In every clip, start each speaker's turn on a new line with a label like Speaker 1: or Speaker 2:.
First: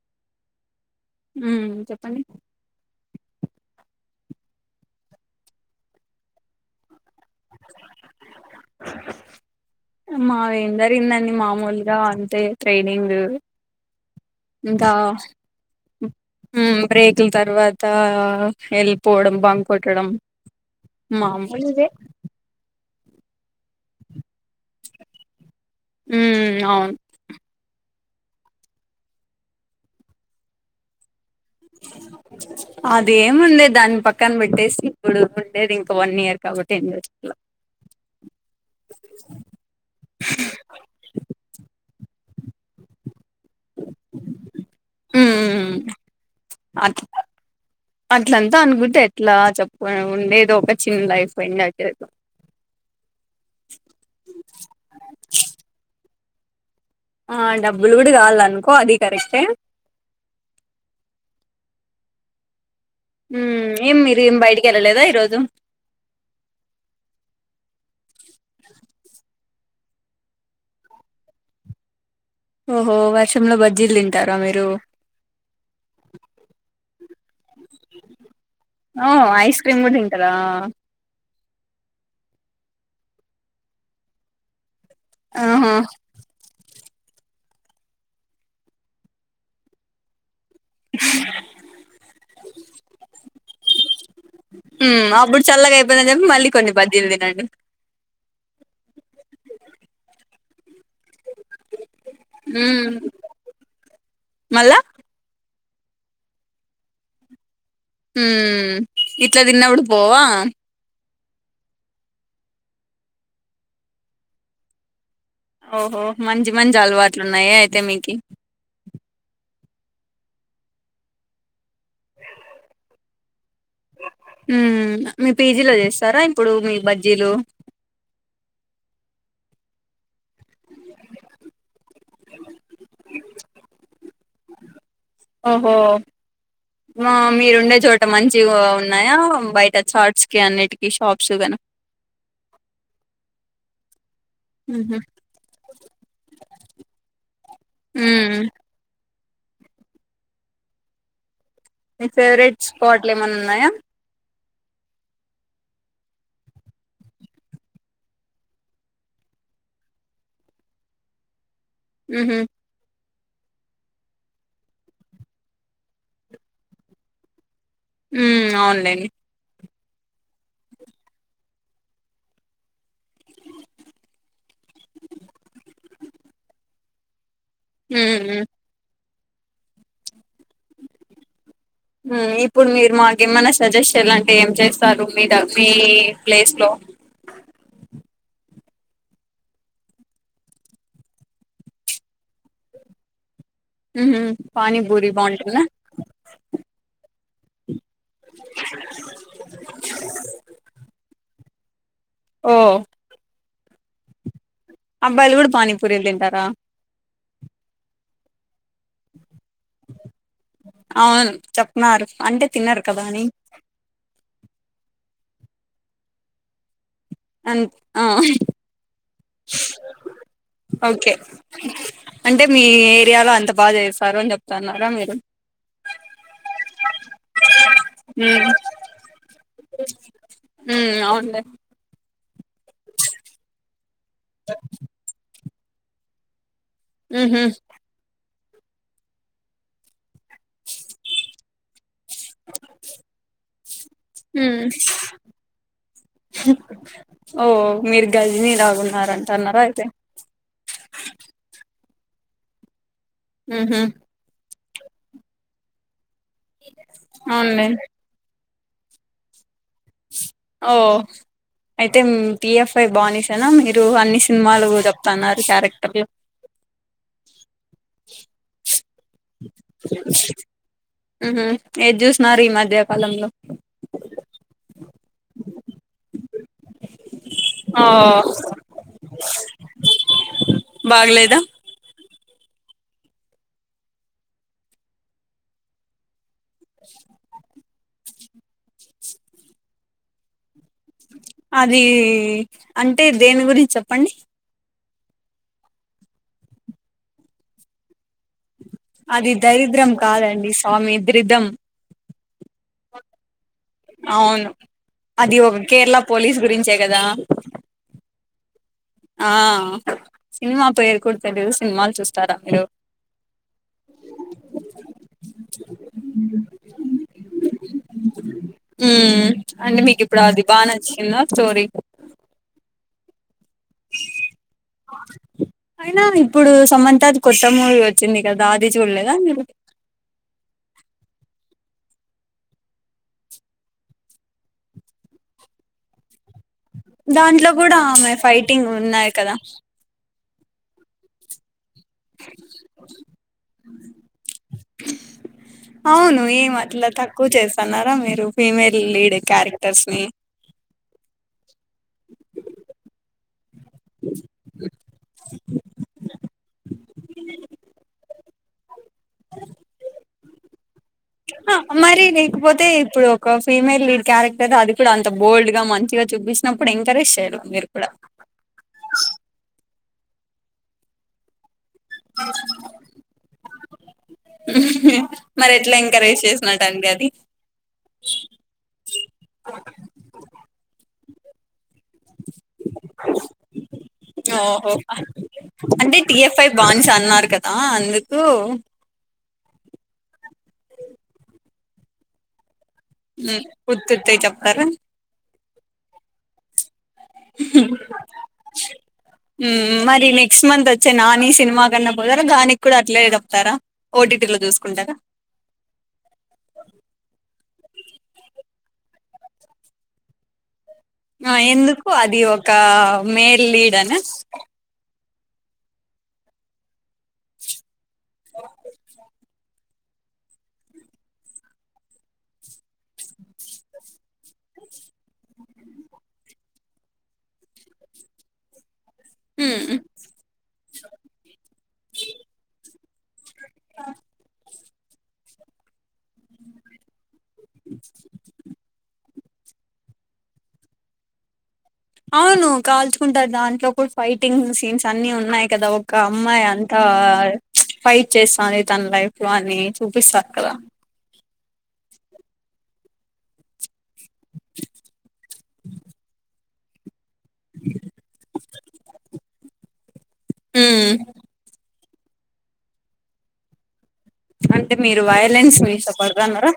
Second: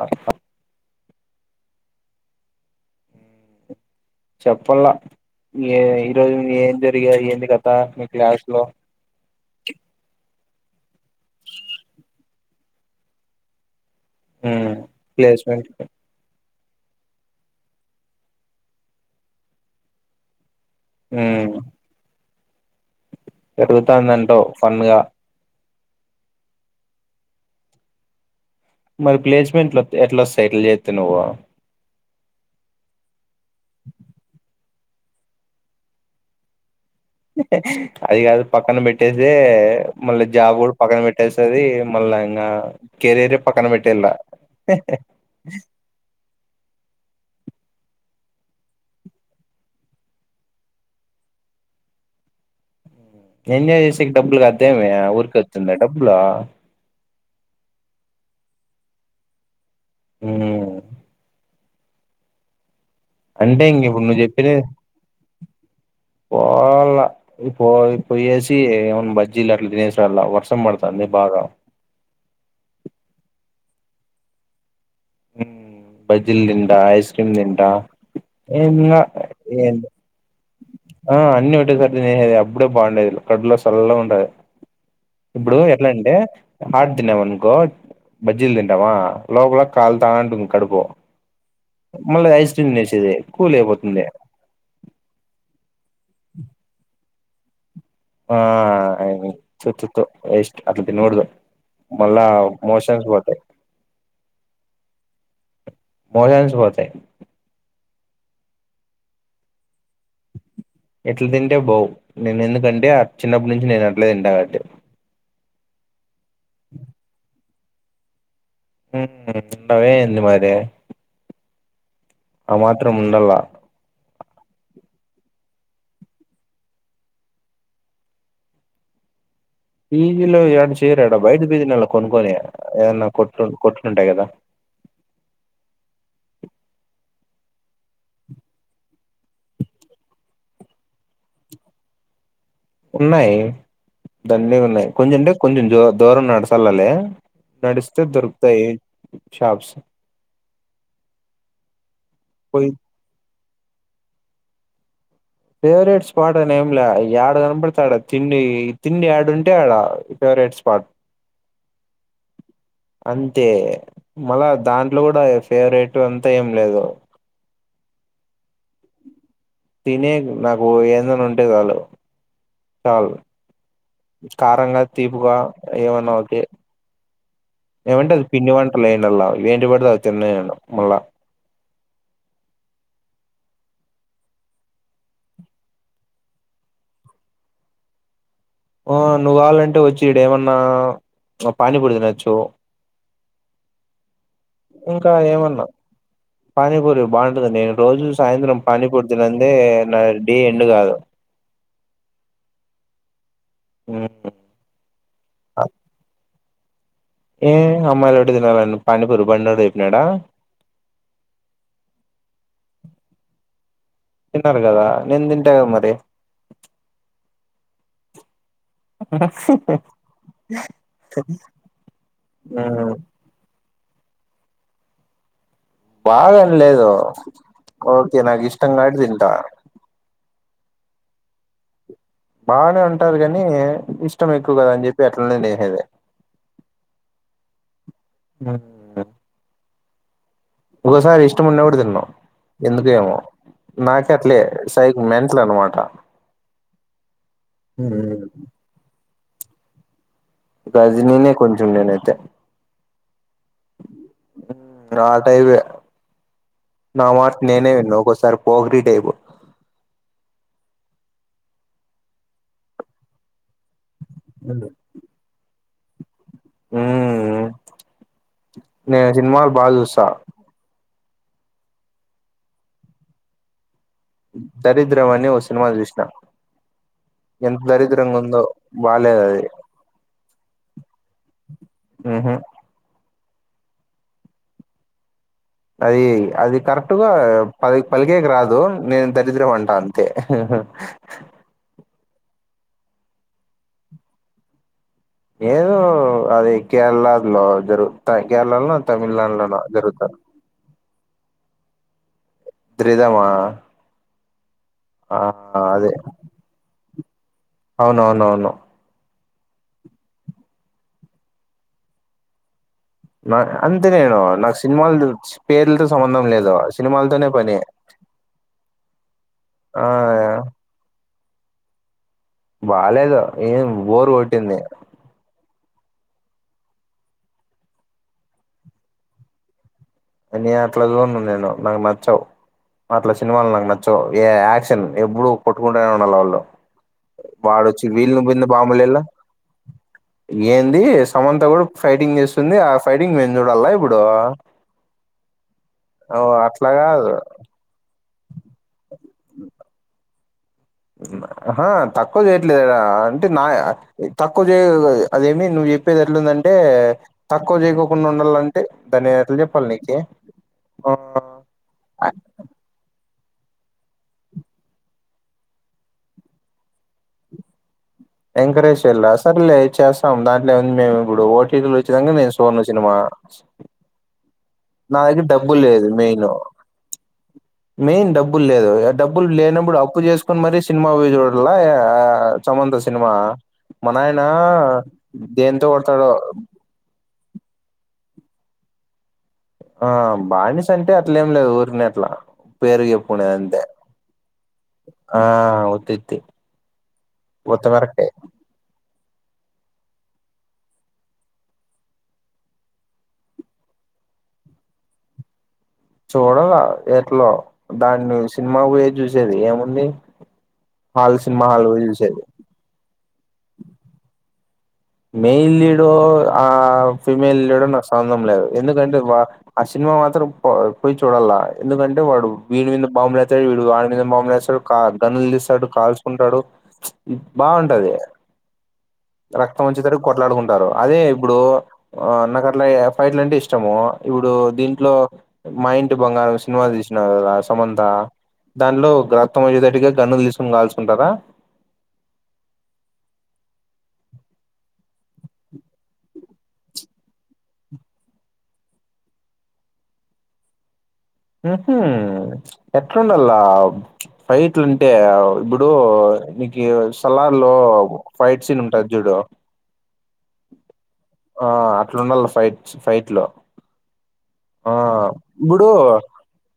Speaker 1: ఆ అ
Speaker 2: ఊహు చెప్పండి?
Speaker 1: చెప్పల్లా ఎ ఈరోజు ఏం జరిగాయి ఏంది కథ మీ క్లాసులో?
Speaker 2: మావేంజరిగిందండి మామూలుగా అంతే ట్రైనింగ్ ఇంకా
Speaker 1: ప్లేస్మెంట్
Speaker 2: ఉమ్ బ్రేకుల్తర్వాత హెళ్పోవడం బంక్ కొట్టడం
Speaker 1: ఉమ్!
Speaker 2: మామూలుదే
Speaker 1: జరుగుతాందంటవ్ ఫన్ గా
Speaker 2: ఉమ్ అవున్
Speaker 1: మరి ప్లేస్మెంట్లొత్ ఎట్లొస్తయి ఇట్ల జేత్తె నువ్వు?
Speaker 2: అదేముంద్లే దాన్పక్కన పెట్టేసి ఇప్పుడు ఉండేది ఇంక వన్ ఇయర్ కాబట్టి ఎంజాయ్ చె
Speaker 1: [unintelligible] అది గాదు పక్కన పెట్టేసీ మళ్ళ జాబ్ కూడా పక్కన పెట్టేస్తది మళ్ళా ఇంగా కెరీరే పక్కన పెట్టేల్లా. హె హెహ్
Speaker 2: అట్ల అట్లంతా అనుకుంటే ఎట్లా చెప్పు ఉండేది ఒక చిన్న లైఫ్ ఎంజాయ్ చేద్దాం.
Speaker 1: ఎంజాయ్ చేసేకి డబ్బులు కాద్దేమి ఆ ఊరికే ఒత్తుందా డబ్బులు?
Speaker 2: ఆ డబ్బులు గూడ గావాలన్కో అది కరెక్టే.
Speaker 1: ఊఉ
Speaker 2: ఉమ్
Speaker 1: అంటే ఇంగ
Speaker 2: ఏం
Speaker 1: ఇప్పుడు
Speaker 2: మీరు
Speaker 1: నువ్వు
Speaker 2: ఏం
Speaker 1: చెప్పినై
Speaker 2: బయటికి వెళ్ళలేదా ఈరోజు
Speaker 1: పోవల ఇప్పోయ్ పోయేసి ఏవన్ బజ్జీలట్ల తినేసి రాల్లా వర్షం పడుతాంది బాగా.
Speaker 2: ఓహో వర్షంలో బజ్జీల్దింటారా మీరు?
Speaker 1: ఉమ్ బజ్జీల్దింటా ఐస్ క్రీమ్ దింటా ఎం ఇంగ ఏందో
Speaker 2: కరా!
Speaker 1: ఆ అన్ని ఒటేసారి తినేసేదే అప్పుడే బాగుండేది కడుపులో సల్లగుంటది. ఇప్పుడు
Speaker 2: ఆహా
Speaker 1: ఎట్లంటే! హాట్ తిన్నవనుకో బజ్జీల్దితింటామా లోపల కాల్తాంటుంది. కడుపు. మళ్ళీ ఐస్ క్రీమ్ నేసేది కూలైయిపోతుంది.
Speaker 2: ఉమ్ అప్పుడు చల్లగైయిపోయిందని చెప్పి మళ్ళీ కొన్ని బజ్జీల్దినండి.
Speaker 1: ఆ ఐది తు తు తు వేస్ట్ అట్ల తినగూడదు. మళ్ళా
Speaker 2: ఉమ్
Speaker 1: మోషన్స్ పోతయ్.
Speaker 2: మళ్ళా
Speaker 1: మోషన్స్ వోతయ్.
Speaker 2: ఉమ్ ఇట్లదిన్నా గూడ బోవన్
Speaker 1: ఇట్ల తింటే బావు నేను ఎందుకంటే ఆ చిన్నప్పటి నుంచి నేను అట్లే తింటా కాబట్టి
Speaker 2: ఓహో మంచి మంచి అలవాట్లు ఉన్నాయే అయితే మీకి
Speaker 1: ఊమ్ ఉండద ఏంది మరి ఆ మాత్రం ఉండాల్ల
Speaker 2: ఊమ్ మీ పీ జీలో చేస్తారా ఇప్పుడు మీ బజ్జీలు
Speaker 1: పీ జీ లో ఏడ చేయర్ ఈడ బయట్ కి పొయ్ థీనలా కొనుక్కొని ఏదన కొట్టున్ కొట్లున్టాయ్ గదా
Speaker 2: ఓహో ఆ మీరుండే చోట మంచిగా ఉన్నాయా బయట చార్ట్స్ కి అన్నిటికీ షాప్స్ గని
Speaker 1: ఉన్నాయి దండిగున్నాయి
Speaker 2: ఉహు
Speaker 1: కొంచెం అంటే కొంచెం జో దూరం నడ్సెల్లాలి నడుస్తే
Speaker 2: ఉమ్
Speaker 1: దొరుకుతాయి షాప్స్
Speaker 2: మీ ఫేవరెట్
Speaker 1: పోయి
Speaker 2: స్పాట్లు ఏమైన్నున్నాయా
Speaker 1: ఫేవరెట్ స్పాట్ అని ఏం లే యాడ కనపడతా డా తిండి తిండి ఏడు ఉంటే ఆడ ఫేవరెట్ స్పాట్
Speaker 2: ఉమ్ హ్
Speaker 1: అంతే మల్ళ దాంట్లో గూడ ఎ ఫేవరేట్ అంతా ఏం లేదు
Speaker 2: ఉమ్ అవునులేండి
Speaker 1: తినేకి నాకు ఎందన్న ఉంటే చాలు చాలు కారంగ తీపుగా ఏమన్న ఒకె ఏమంటే
Speaker 2: ఉమ్
Speaker 1: అది
Speaker 2: ఉమ్
Speaker 1: పిండి వంటలు ఏందల్లా ఏంటికి పడితె అది తిన్నె తినను మళ్ళా
Speaker 2: ఉమ్ ఇప్పుడు మీరు మాకు ఏమన్నా సజెస్ట్ చెయాలంటే ఏం చేస్తారు మీ ద మీ ప్లేస్ లో
Speaker 1: ఆ నువ్వు గావాలంటే వచ్చి ఇడేమన్నా పానీ పురీ తినచ్చు
Speaker 2: ఉహు
Speaker 1: ఇంక
Speaker 2: పానీపూరి బాగుంటుందా
Speaker 1: ఏమన్నా పానీపూరి బావుంటుంది నేను రోజు సాయంత్రం పానీపూర్ తినన్దే నా డే ఎండ్ కాదు
Speaker 2: ఓ
Speaker 1: ఉమ్
Speaker 2: అబ్బాయిలు గూడ పానీపూరిలు తింటారా
Speaker 1: ఏ అమ్మాయిలు ఒకటె తినాలని పానీపూరి బండోడు చెప్పినాడా
Speaker 2: అవును చెప్నారు అంటే తినరు కదా అని
Speaker 1: తింటాను గదా నేందింటగ మరి
Speaker 2: అంత్ ఆ ఓకే అంటే మీ ఏరియాలో అంత బాగ చేస్తారు అని చెప్తన్నారా మీరు
Speaker 1: బాగనిలేదు ఓకే నాకు ఇష్టం కాబట్టి తింటా
Speaker 2: ఉమ్ అవున్లే
Speaker 1: బాగనే ఉంటారు గని ఇష్టం ఎక్కువ కదాని చెప్పి అట్లనే నేసేది
Speaker 2: ఉ హ్మ్
Speaker 1: ఉమ్ ఒకసారి ఇష్టం ఉన్న కూడ తిన్ను ఎందుకు ఏమో నాకి అట్లే
Speaker 2: హ్మ్
Speaker 1: సైక్ మెంట్లనమాట
Speaker 2: ఓ మీరు గజని లాగున్నారంటన్నారా అయిత్
Speaker 1: గజినినే కొంచెం నేనైతే
Speaker 2: ఉమ్ హ్
Speaker 1: ఉమ్ ఆ టైపే నా మాట
Speaker 2: అవునులే
Speaker 1: నేనే విన్ను ఒక్కోసారి పోకిరీ టైపు
Speaker 2: ఓ అయితే మ్ టీ ఎఫ్ ఐ బానీసనా మీరు అన్ని సినిమాలు తప్ తన్నారు క్యారెక్టర్లు
Speaker 1: మ్ నేన్ సినిమాలు బాగా చూస్తా.
Speaker 2: మ్ హ్ ఏద్ చూస్న్నార్ ఈ మధ్యకాలంలో
Speaker 1: దరిద్రం అని ఓ సినిమా చూసిన. ఎంత
Speaker 2: ఆ
Speaker 1: దరిద్రంగుందో బాలేదది.
Speaker 2: బాగలేదా?
Speaker 1: మ్ హ్ అదీ అది కరెక్ట్గా పల్ పలికేకి రాదు నేన్ దరిద్రం అంటా అంతే
Speaker 2: అదీ అంటే దేని గురించి చెప్పండి?
Speaker 1: ఏదో అది కేరళర్లో జరుగుతయి కేరళలో
Speaker 2: అది
Speaker 1: తమిళనాడులోనో
Speaker 2: దరిద్రం
Speaker 1: జరుగుతాయి
Speaker 2: కాదండి స్వామి ద్రిధం.
Speaker 1: ద్రిదమా?
Speaker 2: అవును అది ఒక
Speaker 1: అదే
Speaker 2: కేరళ పోలీస్ గురించే కదా
Speaker 1: అవునవునవును.
Speaker 2: ఆ సినిమా పేర్ కుడ తెలీదు సినిమాల్ చూస్తారా మీరు
Speaker 1: నా అంతే నేను నాక్ సినిమాల్ పేర్లతో సంబంధం లేదు సినిమాల్తోనే పని
Speaker 2: మ్ అంటే
Speaker 1: ఆ
Speaker 2: మీకిప్పుడు అది బ బా నచ్చిందా స్టోరి
Speaker 1: బాలేేదు ఏం బోర్ కొట్టింది.
Speaker 2: అయినా ఇప్పుడు సమంతాది కొత్త మూవీ వచ్చింది గదా అది చూడ్లేదా మీరు
Speaker 1: కనీ అట్లా చూడను నేను నాక్ నచ్చవ్ అట్ల సినిమాల్ నాక్ నచ్చవు ఏ యాక్షన్ ఎప్పుడూ కొట్టుకుంటనే ఉండాల్ వాళ్ళు
Speaker 2: దాంట్లో గుడా
Speaker 1: వాడొచ్చి
Speaker 2: ఆమె
Speaker 1: వీళ్ళని బింద
Speaker 2: ఫైటింగ్
Speaker 1: బాంబులేలా
Speaker 2: ఉన్నాయి కదా
Speaker 1: ఏంది సమంత గుడ ఫైటింగ్ చేస్తుంది ఆ ఫైటింగ్ నేన్ చూడాల్న ఇప్పుడూ
Speaker 2: అవును ఏం
Speaker 1: అట్లా
Speaker 2: అట్ల
Speaker 1: కాదు
Speaker 2: తక్కు చేస్తన్నారా మీరు ఫీమేల్ లీడ్ క్యారెక్టర్స్ని
Speaker 1: అహ తక్కు చేయట్లేదు ఆ అంటే నా తక్కువ చేయ అదేమి నువ్వు చెప్పేద్ ఎట్లుందంటే తక్కువ చేకోకుండా ఉండాలం టే దాన్నీ ఎట్ల చెప్పాల్ నీకీ
Speaker 2: పోతే ఇప్పుడు ఒక ఫీమెల్ లీడ్ క్యారెక్టర్ అది కూడా అంత బోల్డ్గ మంచిగ చూపిచినప్పుడు ఎంకరేజ్ చేయాల మీరు కూడ
Speaker 1: ఎంకరేజ్ చెయ్యలా సర్లే చేస్తాం దాంట్లో ఏముంది మేం ఇప్పుడు ఓటీగు ఖచ్చితంగా నేను సూడను సినిమా నా దగ్గర్
Speaker 2: మరి
Speaker 1: డబ్బుల్
Speaker 2: ఎట్లా
Speaker 1: లేదు
Speaker 2: ఎంకరేజ్
Speaker 1: మెయిను
Speaker 2: చేసినట్టండి అది
Speaker 1: మెయిన్ డబ్బుల్ లేదు ఏ డబ్బుల్ లేనప్పుడు అప్పు చేస్ కొన్ మరీ సినిమా జూడలా ఏ సమంత సి సినిమా మా నాయనా దేంతో కొడ్తాడో
Speaker 2: బానిస అన్నారు కదా అందుకూ
Speaker 1: ఆ బానిసంటే అట్లేం లేదు ఊర్కనే అట్ల పేర్ జెప్
Speaker 2: మ్ ఉత్తుత్తయి చెప్తారా?
Speaker 1: ఆ ఉతిత్తి ఉత్త వరకే
Speaker 2: మ్ మరి నెక్స్ట్ మంత్ వచ్చే నాని సినిమా కన్నా పోతారా దానిక్ కుడ అట్లే చెప్తారా? ఓటీటీలో చూస్కుంటారా
Speaker 1: చూడాల ఎట్లో దాన్ని సినిమా పోయే చూసేది ఏముంది. హాల్ సినిమాలు ఆళ్ళు పోయి చూసేది.
Speaker 2: క్క మేల్లీడన
Speaker 1: మెయిల్ లీడో, ఆ ఫీమేల్ లీడో నాక్సంబంధం లేదు ఎందుకంటే వా. ఆ సిన్మా మాత్రం పో పోయ్ చూడల్ల ఎందుకంటే వాడు వీనిమీన్ద బాంబులేచ్చడు, వీడు అని మీదెం బాంబులేస్తాడు. కా గన్నుల్తీస్తాడు కాల్చుకుంటాడు ప్చ్ బావుంటది త్తం
Speaker 2: హ్మ్
Speaker 1: వచ్చేటట్క్ కొట్లాడుకుంటారు, అదే ఇబ్బుడు ఆ నకట్ల ఏ ఫైట్లంటే ఇష్టము ఇపుడు. దీంట్లో మా ఇంటి బంగారం సినిమాల్ తీస్నారు కదా సమంత దాన్లో [unintelligible] క్తం అయ్యేతట్టుగ గన్నుల్ తీస్కోని గాల్చు కుంటారా
Speaker 2: అవును కాల్చుకుంటార్, దాంట్లో కుడ్ ఫైటింగ్ సీన్స్ అన్ని ఉన్నాయి కదా ఒక్క అమ్మాయి అంతా. ప్చ్ ఫైట్ చేస్తాన్ది తన్లైఫ్ లో అని చూపిస్తారు కదా
Speaker 1: ఉ హు ఎట్లుండల్లా ఫైట్టున్టే ఇబ్బుడు నీక్యూ త్తలార్లో ఫైట్ సీన్ ఉంటద్ జుడు.
Speaker 2: హ్మ్
Speaker 1: ఆ అట్లున్డాల ఫైట్స్ ఫైట్ల్లు
Speaker 2: అంటే మీరు
Speaker 1: ఇప్పుడు
Speaker 2: వైలెన్స్నీ ఇష్టపడతన్నారా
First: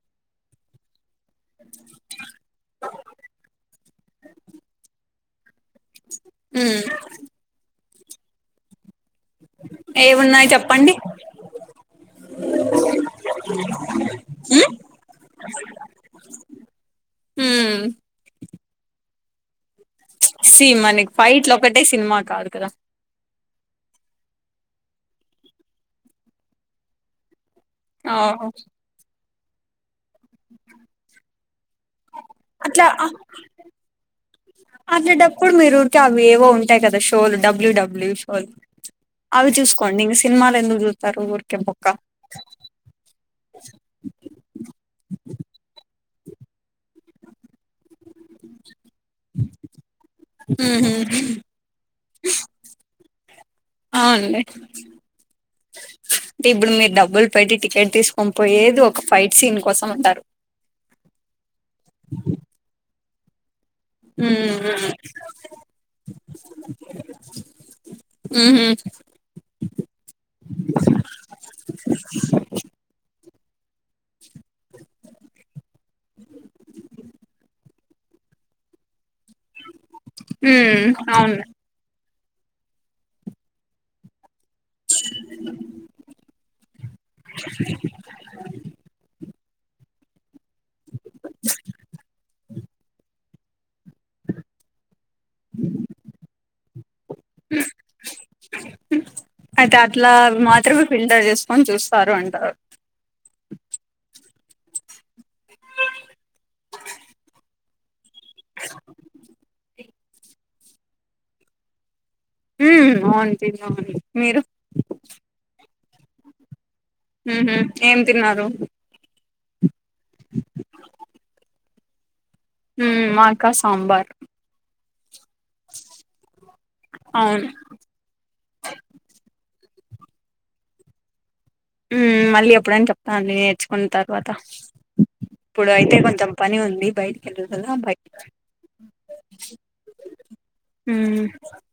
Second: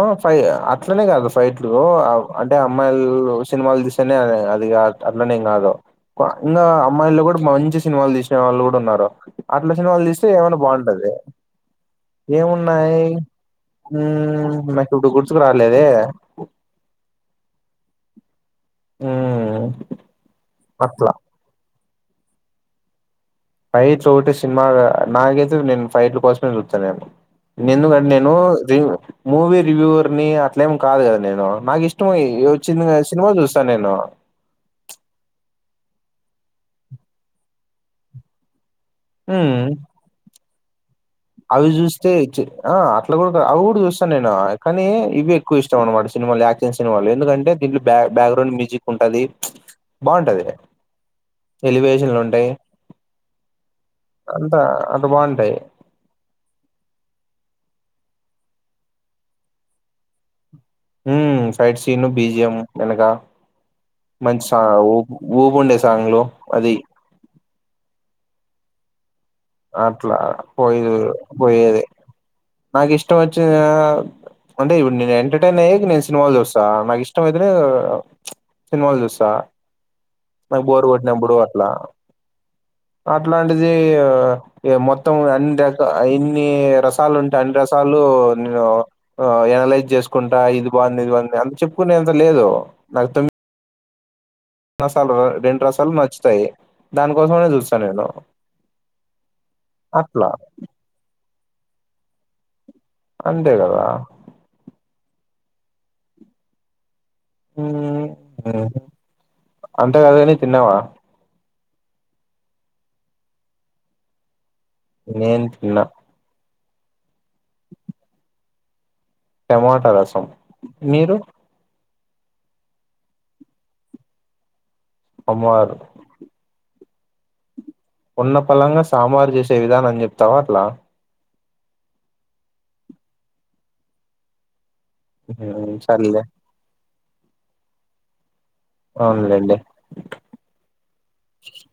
Speaker 1: ఆ ఫై అట్లనే కాదు ఫైట్లు ఆవ్, అంటే అమ్మాయిల్ను సిన్మాల్ తీస్. [unintelligible] అది కాద్ అట్లాన్నేం కాదు కో ఇంగా
Speaker 2: హ్మ్
Speaker 1: అమ్మాయిల్లో కూడా మంచి సిన్మాల్ తీస్న్న వాళ్ళు కూడున్నారు అట్లా సిన్మాల్ తీస్తే
Speaker 2: ఏమున్నాయి
Speaker 1: ఏమన్నా
Speaker 2: చెప్పండి
Speaker 1: బావున్టది ఏమున్నాయ్ మ్
Speaker 2: హ్మ్
Speaker 1: నాకు నా ఇప్పుడు గుర్తుకు రాలేదే?
Speaker 2: హు మ్
Speaker 1: ఉమ్
Speaker 2: సి మనకి ఫైట్లోక్కటే సినిమా కాదు కదా
Speaker 1: ఫైట్లో టే సిన్మా గా నాకైతే నేన్ ఫైట్లో కోస్మే జూచ్చ నేను నేమ్దుకంటే నేను
Speaker 2: ఓహో
Speaker 1: [unintelligible] మూవీ రివ్యూవర్ ని అట్లేమ్ కాదు కదా! నేను నాకిష్టం ఏ యోచ్చిందిగ సినిమా జుస్తాన్ నేను.
Speaker 2: అట్లాన్ప్పుడు మీరు ఉర్కె అవి ఏవో ఉంటాయి కదా షోలు డబ్ల్యూ. డబ్ల్యూ షోలు. అవి
Speaker 1: మ్మ్
Speaker 2: చూస్కోండిన్గ సిన్మాలెందుకు జు
Speaker 1: అవి జూస్తే చ్ ఆ అట్లా కూడక అవుగుడా చూస్తాన్, నేను కానీ ఇవే ఎక్కువ ఇష్టం అనమాట సినిమాలే యాక్షన్ సినిమాలు ఎందుకంటే? దీంట్లో బ్యా బ్యాక్గ్రౌండ్ మీజిక్ ఉంటది ప్చ్ బాగుంటది
Speaker 2: ఉహు.
Speaker 1: ఎలివేషన్లున్టాయి అంత అంత బావున్టాయి.
Speaker 2: ఇబ్బుడు మీర్ డబ్బుల్ పెట్టి టికెట్ తీస్కొన్ పోయేదు ఒక ఫైట్ సీన్ కోసం అంటారు?
Speaker 1: మ్ ఫైట్ సీన్ల్లు బీజియం ఎనకా మంచి
Speaker 2: ఉమ్,
Speaker 1: సా ఊపు ఊపున్డే సాంగ్లు అది
Speaker 2: ఉహు
Speaker 1: అట్లా పో [unintelligible] పోయేదె నాకిష్టం వచ్చి. [unintelligible] అంటే ఇబుడు నేన్ ఎంటర్టైనైయ్కి మేం సిన్మాల్ చూస్స నాకిష్టమైతేనే. సిన్మాల్ జూస్స
Speaker 2: ఉమ్
Speaker 1: నాక్బోర్ కోట్టినప్పుడు
Speaker 2: అవును
Speaker 1: అట్లా. అట్లాంటిది ఇ [unintelligible] మొత్తం అన్డేక ఆయన్ని రసాలున్టె అన్రసా. లు నెను ఆ ఎనలైజ్ జెస్ కుంటా ఇది బాన్ది ఇది బన్ది అన్ చెప్కునేన్తా లేదు నాక్ తోమ్మి రసాల్ రెన్రసాల్ నచ్చుతయ్ దానికోసమైన జూస్స నేను.
Speaker 2: అయితే అట్లా మాత్రమే ఫిల్టర్ చేస్కొని చూస్తారు అంటా [unintelligible]
Speaker 1: అంతే కదా అంతేకాదుగని తిన్నావా
Speaker 2: ఉ అవును తిన్నాము మీరు
Speaker 1: నేన్ తిన్నా
Speaker 2: ఉహు ఏం తిన్నారు
Speaker 1: టమాటా రసం మీరు
Speaker 2: మ్ మాకా సాంబార్
Speaker 1: సాంబారు
Speaker 2: అవును
Speaker 1: ఉన్న పలంగా సాంబారు చేసే విధానం చెప్తావా అట్లా
Speaker 2: మ్ మళ్ళీ ఎప్పుడైన చెప్తాన్ లే నేర్చుకున్న తర్వాత ఇప్పుడు
Speaker 1: హ్మ్
Speaker 2: అయితే
Speaker 1: సర్లే
Speaker 2: కొంచెం పని ఉంది బయటకి వెళ్దం బైటికి
Speaker 1: అవునులేండి
Speaker 2: మ్